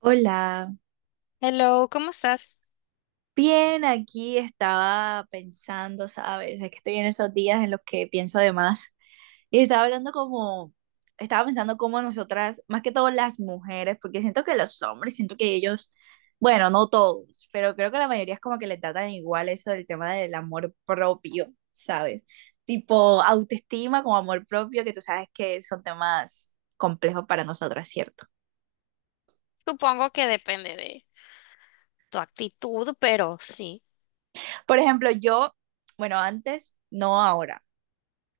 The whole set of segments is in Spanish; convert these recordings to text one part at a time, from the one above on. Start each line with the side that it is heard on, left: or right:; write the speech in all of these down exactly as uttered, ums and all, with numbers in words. right: Hola,
left: Hello, ¿cómo estás?
right: bien, aquí estaba pensando, ¿sabes? Es que estoy en esos días en los que pienso de más. Y estaba hablando como, Estaba pensando cómo nosotras, más que todo las mujeres, porque siento que los hombres, siento que ellos, bueno, no todos, pero creo que la mayoría es como que le tratan igual eso del tema del amor propio, ¿sabes? Tipo autoestima como amor propio, que tú sabes que son temas complejos para nosotras, ¿cierto?
left: Supongo que depende de tu actitud, pero sí.
right: Por ejemplo, yo, bueno, antes, no ahora.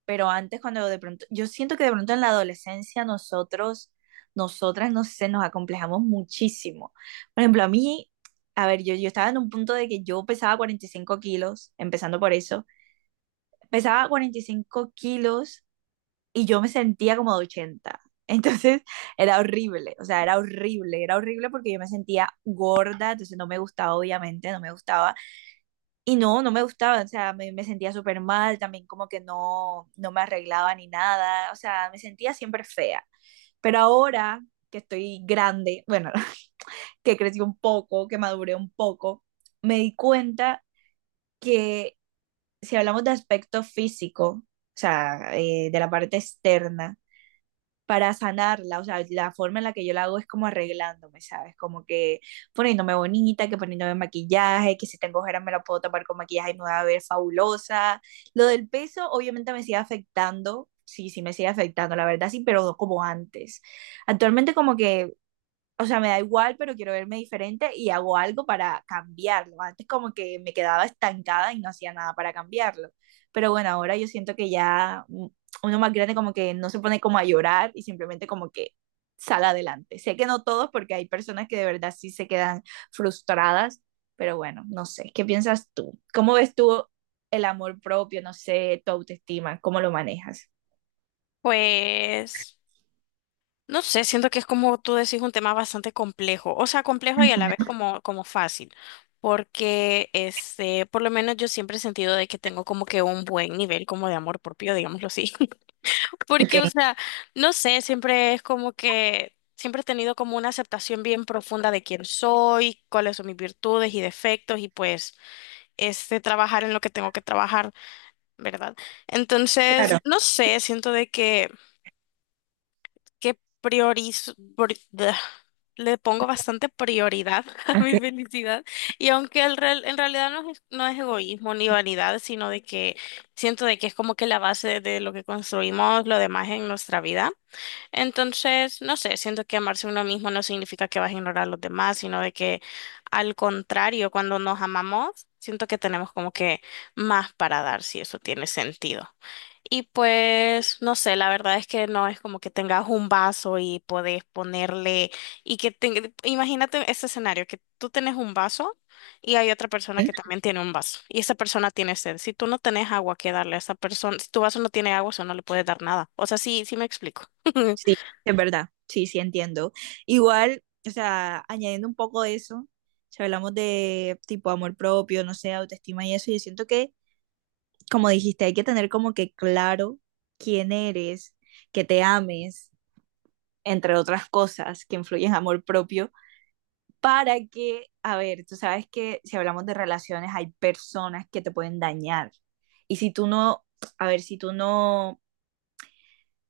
right: Pero antes cuando de pronto, yo siento que de pronto en la adolescencia nosotros, nosotras, no sé, nos acomplejamos muchísimo. Por ejemplo, a mí, a ver, yo, yo estaba en un punto de que yo pesaba cuarenta y cinco kilos, empezando por eso, pesaba cuarenta y cinco kilos y yo me sentía como de ochenta. Entonces era horrible, o sea, era horrible, era horrible porque yo me sentía gorda, entonces no me gustaba, obviamente, no me gustaba. Y no, no me gustaba, o sea, me, me sentía súper mal, también como que no, no me arreglaba ni nada, o sea, me sentía siempre fea. Pero ahora que estoy grande, bueno, que crecí un poco, que maduré un poco, me di cuenta que si hablamos de aspecto físico, o sea, eh, de la parte externa, para sanarla, o sea, la forma en la que yo la hago es como arreglándome, ¿sabes? Como que poniéndome bonita, que poniéndome maquillaje, que si tengo ojeras me la puedo tapar con maquillaje y me voy a ver fabulosa. Lo del peso obviamente me sigue afectando, sí, sí me sigue afectando, la verdad sí, pero no como antes. Actualmente como que o sea, me da igual, pero quiero verme diferente y hago algo para cambiarlo. Antes como que me quedaba estancada y no hacía nada para cambiarlo. Pero bueno, ahora yo siento que ya mm, uno más grande como que no se pone como a llorar y simplemente como que sale adelante. Sé que no todos porque hay personas que de verdad sí se quedan frustradas, pero bueno, no sé, ¿qué piensas tú? ¿Cómo ves tú el amor propio, no sé, tu autoestima, cómo lo manejas?
left: Pues, no sé, siento que es como tú decís un tema bastante complejo, o sea, complejo
right: Uh
left: y a la vez
right: -huh.
left: como, como fácil, porque este, por lo menos yo siempre he sentido de que tengo como que un buen nivel como de amor propio, digámoslo así,
right: Ok.
left: porque, o sea, no sé, siempre es como que... Siempre he tenido como una aceptación bien profunda de quién soy, cuáles son mis virtudes y defectos y pues este trabajar en lo que tengo que trabajar, ¿verdad? Entonces,
right: Claro,
left: no sé, siento de que, que priorizo, pri- da, le pongo bastante prioridad a mi
right: okay.
left: felicidad y aunque el real- en realidad no es, no es egoísmo ni vanidad, sino de que siento de que es como que la base de lo que construimos lo demás en nuestra vida. Entonces, no sé, siento que amarse uno mismo no significa que vas a ignorar a los demás, sino de que al contrario, cuando nos amamos, siento que tenemos como que más para dar, si eso tiene sentido. Y pues, no sé, la verdad es que no es como que tengas un vaso y podés ponerle, y que te, imagínate ese escenario, que tú tenés un vaso y hay otra persona que también tiene un vaso, y esa persona tiene sed. Si tú no tenés agua que darle a esa persona, si tu vaso no tiene agua, eso no le puedes dar nada. O sea, sí, sí me explico.
right: Sí, es verdad. Sí, sí, entiendo. Igual, o sea, añadiendo un poco de eso, si hablamos de tipo amor propio, no sé, autoestima y eso, yo siento que, como dijiste, hay que tener como que claro quién eres, que te ames, entre otras cosas que influyen en amor propio, para que, a ver, tú sabes que si hablamos de relaciones, hay personas que te pueden dañar. Y si tú no, a ver, si tú no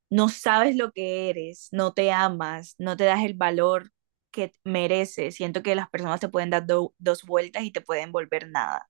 right: no sabes lo que eres, no te amas, no te das el valor que mereces. Siento que las personas te pueden dar do- dos vueltas y te pueden volver nada.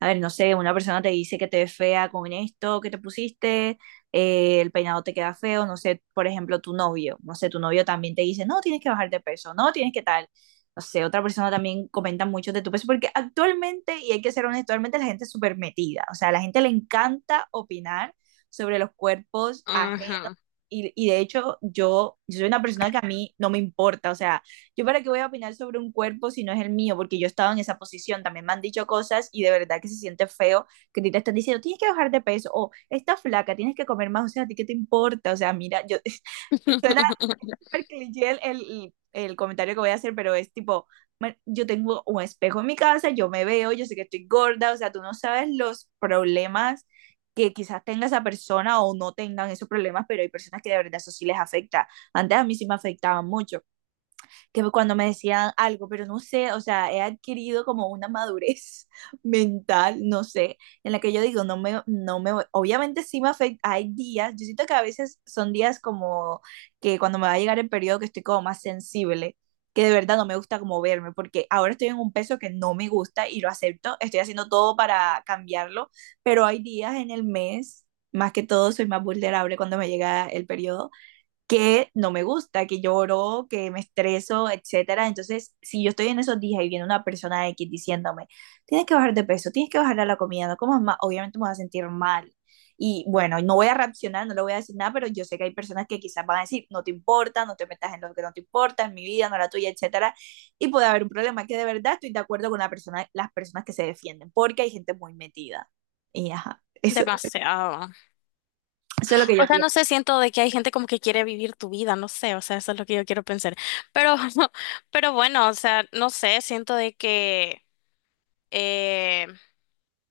right: A ver, no sé, una persona te dice que te ves fea con esto que te pusiste, eh, el peinado te queda feo, no sé, por ejemplo, tu novio, no sé, tu novio también te dice, no, tienes que bajar de peso, no, tienes que tal. No sé, otra persona también comenta mucho de tu peso, porque actualmente, y hay que ser honesto, actualmente la gente es súper metida, o sea, a la gente le encanta opinar sobre los cuerpos ajenos.
left: Ajá.
right: Y, y de hecho, yo, yo soy una persona que a mí no me importa, o sea, yo para qué voy a opinar sobre un cuerpo si no es el mío, porque yo he estado en esa posición, también me han dicho cosas y de verdad que se siente feo que te están diciendo, tienes que bajar de peso o estás flaca, tienes que comer más, o sea, ¿a ti qué te importa? O sea, mira, yo suena súper cliché el, el, el comentario que voy a hacer, pero es tipo, yo tengo un espejo en mi casa, yo me veo, yo sé que estoy gorda, o sea, tú no sabes los problemas que quizás tenga esa persona o no tengan esos problemas, pero hay personas que de verdad eso sí les afecta. Antes a mí sí me afectaba mucho que cuando me decían algo, pero no sé, o sea, he adquirido como una madurez mental, no sé, en la que yo digo, no me, no me, obviamente sí me afecta, hay días, yo siento que a veces son días como que cuando me va a llegar el periodo que estoy como más sensible, que de verdad no me gusta como verme, porque ahora estoy en un peso que no me gusta y lo acepto, estoy haciendo todo para cambiarlo, pero hay días en el mes, más que todo soy más vulnerable cuando me llega el periodo, que no me gusta, que lloro, que me estreso, etcétera. Entonces, si yo estoy en esos días y viene una persona X diciéndome, tienes que bajar de peso, tienes que bajar a la comida, no comas más, obviamente me voy a sentir mal. Y bueno, no voy a reaccionar, no le voy a decir nada, pero yo sé que hay personas que quizás van a decir, no te importa, no te metas en lo que no te importa, en mi vida, no la tuya, etcétera. Y puede haber un problema que de verdad estoy de acuerdo con la persona, las personas que se defienden, porque hay gente muy metida. Y ajá, eso,
left: Demasiado.
right: eso es lo que
left: O
right: yo
left: sea, no
right: pienso.
left: sé, siento de que hay gente como que quiere vivir tu vida, no sé, o sea, eso es lo que yo quiero pensar. Pero, pero bueno, o sea, no sé, siento de que eh,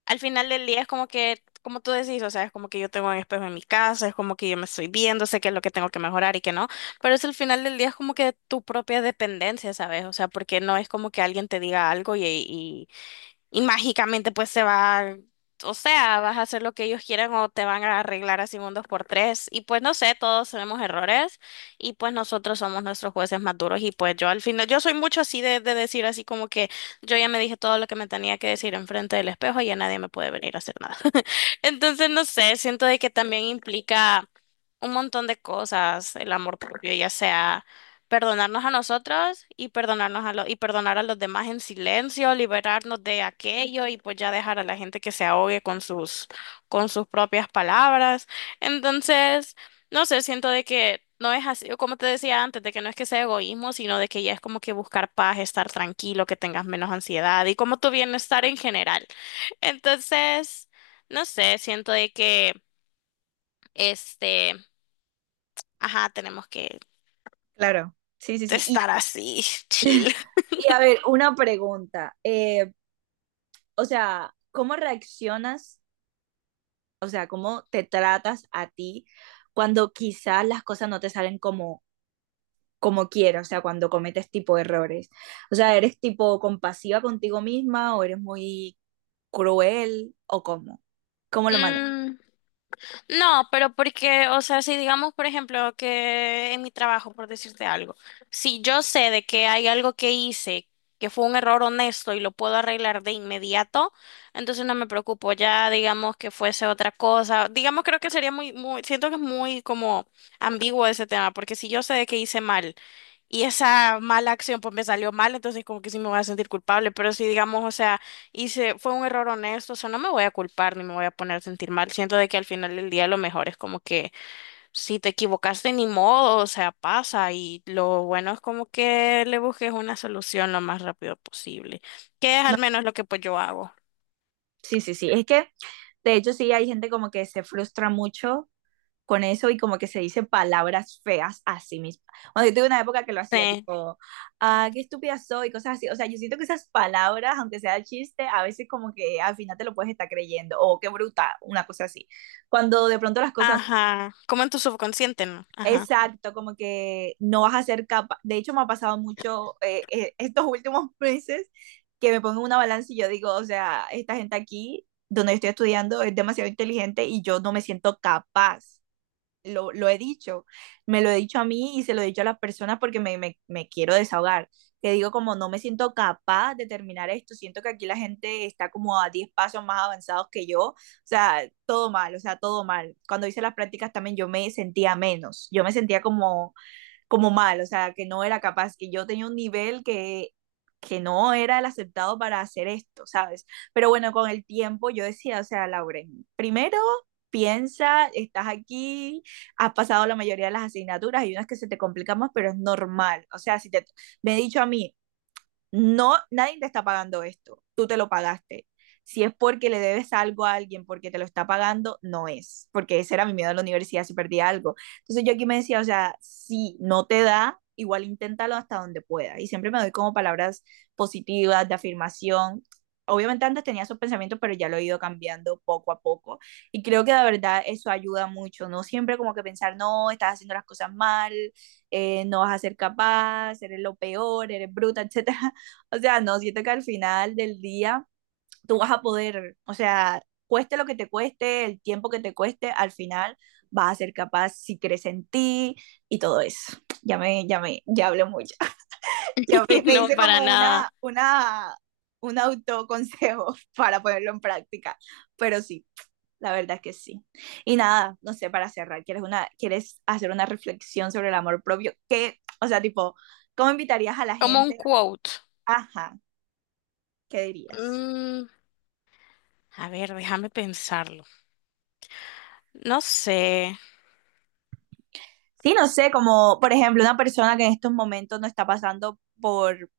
left: al final del día es como que, como tú decís, o sea, es como que yo tengo un espejo en mi casa, es como que yo me estoy viendo, sé qué es lo que tengo que mejorar y qué no, pero es al final del día es como que tu propia dependencia, ¿sabes? O sea, porque no es como que alguien te diga algo y, y mágicamente pues se va, o sea, vas a hacer lo que ellos quieran o te van a arreglar así un dos por tres. Y pues no sé, todos tenemos errores y pues nosotros somos nuestros jueces más duros y pues yo al final, yo soy mucho así de, de decir así como que yo ya me dije todo lo que me tenía que decir enfrente del espejo y ya nadie me puede venir a hacer nada. Entonces no sé, siento de que también implica un montón de cosas, el amor propio, ya sea perdonarnos a nosotros y perdonarnos a los y perdonar a los demás en silencio, liberarnos de aquello y pues ya dejar a la gente que se ahogue con sus con sus propias palabras. Entonces, no sé, siento de que no es así, como te decía antes, de que no es que sea egoísmo, sino de que ya es como que buscar paz, estar tranquilo, que tengas menos ansiedad y como tu bienestar en general. Entonces, no sé, siento de que este, ajá, tenemos que
right: Claro. Sí, sí, sí. Y
left: estar así, chill.
right: y a ver, una pregunta. Eh, o sea, ¿cómo reaccionas? O sea, ¿cómo te tratas a ti cuando quizás las cosas no te salen como, como quieres? O sea, cuando cometes tipo errores. O sea, ¿eres tipo compasiva contigo misma o eres muy cruel o cómo? ¿Cómo lo manejas?
left: Mm, No, pero porque, o sea, si digamos, por ejemplo, que en mi trabajo, por decirte algo, si yo sé de que hay algo que hice que fue un error honesto y lo puedo arreglar de inmediato, entonces no me preocupo. Ya digamos que fuese otra cosa, digamos, creo que sería muy, muy, siento que es muy como ambiguo ese tema, porque si yo sé de que hice mal y esa mala acción pues me salió mal, entonces como que sí me voy a sentir culpable, pero si digamos, o sea, y se fue un error honesto, o sea, no me voy a culpar ni me voy a poner a sentir mal. Siento de que al final del día lo mejor es como que si te equivocaste ni modo, o sea, pasa y lo bueno es como que le busques una solución lo más rápido posible, que es
right: No,
left: al menos lo que pues yo hago.
right: sí, sí, sí. Es que, de hecho, sí, hay gente como que se frustra mucho con eso y como que se dice palabras feas a sí misma. Bueno, yo tuve una época que lo hacía
left: Sí,
right: tipo, ah, qué estúpida soy, cosas así. O sea, yo siento que esas palabras, aunque sea chiste, a veces como que al final te lo puedes estar creyendo, o qué bruta, una cosa así. Cuando de pronto las cosas,
left: ajá, como en tu subconsciente, ¿no? Ajá,
right: exacto, como que no vas a ser capaz. De hecho, me ha pasado mucho eh, eh, estos últimos meses que me pongo en una balanza y yo digo, o sea, esta gente aquí, donde yo estoy estudiando, es demasiado inteligente y yo no me siento capaz lo, lo he dicho, me lo he dicho a mí y se lo he dicho a las personas porque me, me, me quiero desahogar, que digo como no me siento capaz de terminar esto, siento que aquí la gente está como a diez pasos más avanzados que yo, o sea, todo mal, o sea, todo mal. Cuando hice las prácticas también yo me sentía menos, yo me sentía como como mal, o sea, que no era capaz, que yo tenía un nivel que, que no era el aceptado para hacer esto, ¿sabes? Pero bueno, con el tiempo yo decía, o sea, Lauren, primero piensa, estás aquí, has pasado la mayoría de las asignaturas, hay unas que se te complican más, pero es normal. O sea, si te, me he dicho a mí, no, nadie te está pagando esto, tú te lo pagaste. Si es porque le debes algo a alguien porque te lo está pagando, no es, porque ese era mi miedo en la universidad si perdía algo. Entonces yo aquí me decía, o sea, si no te da, igual inténtalo hasta donde pueda. Y siempre me doy como palabras positivas, de afirmación. Obviamente antes tenía esos pensamientos, pero ya lo he ido cambiando poco a poco. Y creo que de verdad eso ayuda mucho. No siempre como que pensar, no, estás haciendo las cosas mal, eh, no vas a ser capaz, eres lo peor, eres bruta, etcétera, o sea, no, siento que al final del día tú vas a poder, o sea, cueste lo que te cueste, el tiempo que te cueste, al final vas a ser capaz si crees en ti y todo eso. Ya me, ya me, ya hablé mucho. Ya me, me
left: no
right: hice
left: para
right: como una,
left: nada.
right: una, un autoconsejo para ponerlo en práctica, pero sí, la verdad es que sí. Y nada, no sé, para cerrar, ¿quieres, una, ¿quieres hacer una reflexión sobre el amor propio? ¿Qué, o sea, tipo, cómo invitarías a la
left: Como un
right: gente?
left: quote.
right: Ajá, ¿qué dirías?
left: Mm, a ver, déjame pensarlo. No sé.
right: Sí, no sé, como por ejemplo una persona que en estos momentos no está pasando por,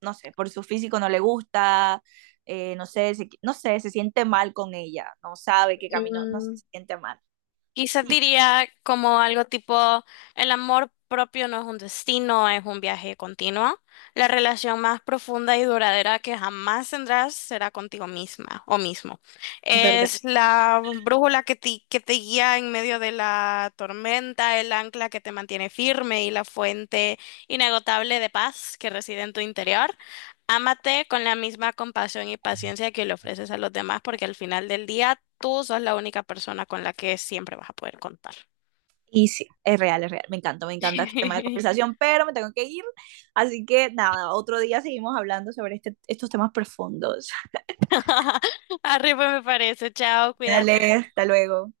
right: no sé, por su físico no le gusta, eh, no sé, se, no sé, se siente mal con ella, no sabe qué camino, no sé,
left: Mm,
right: se siente mal.
left: Quizás diría como algo tipo, el amor propio no es un destino, es un viaje continuo. La relación más profunda y duradera que jamás tendrás será contigo misma o mismo.
right: Es verdad.
left: Es la brújula que te, que te guía en medio de la tormenta, el ancla que te mantiene firme y la fuente inagotable de paz que reside en tu interior. Ámate con la misma compasión y paciencia que le ofreces a los demás, porque al final del día tú sos la única persona con la que siempre vas a poder contar.
right: Y sí, es real, es real, me encanta, me encanta este tema de conversación, pero me tengo que ir, así que nada, otro día seguimos hablando sobre este, estos temas profundos.
left: Arriba me parece. Chao, cuídate.
right: Dale, hasta luego.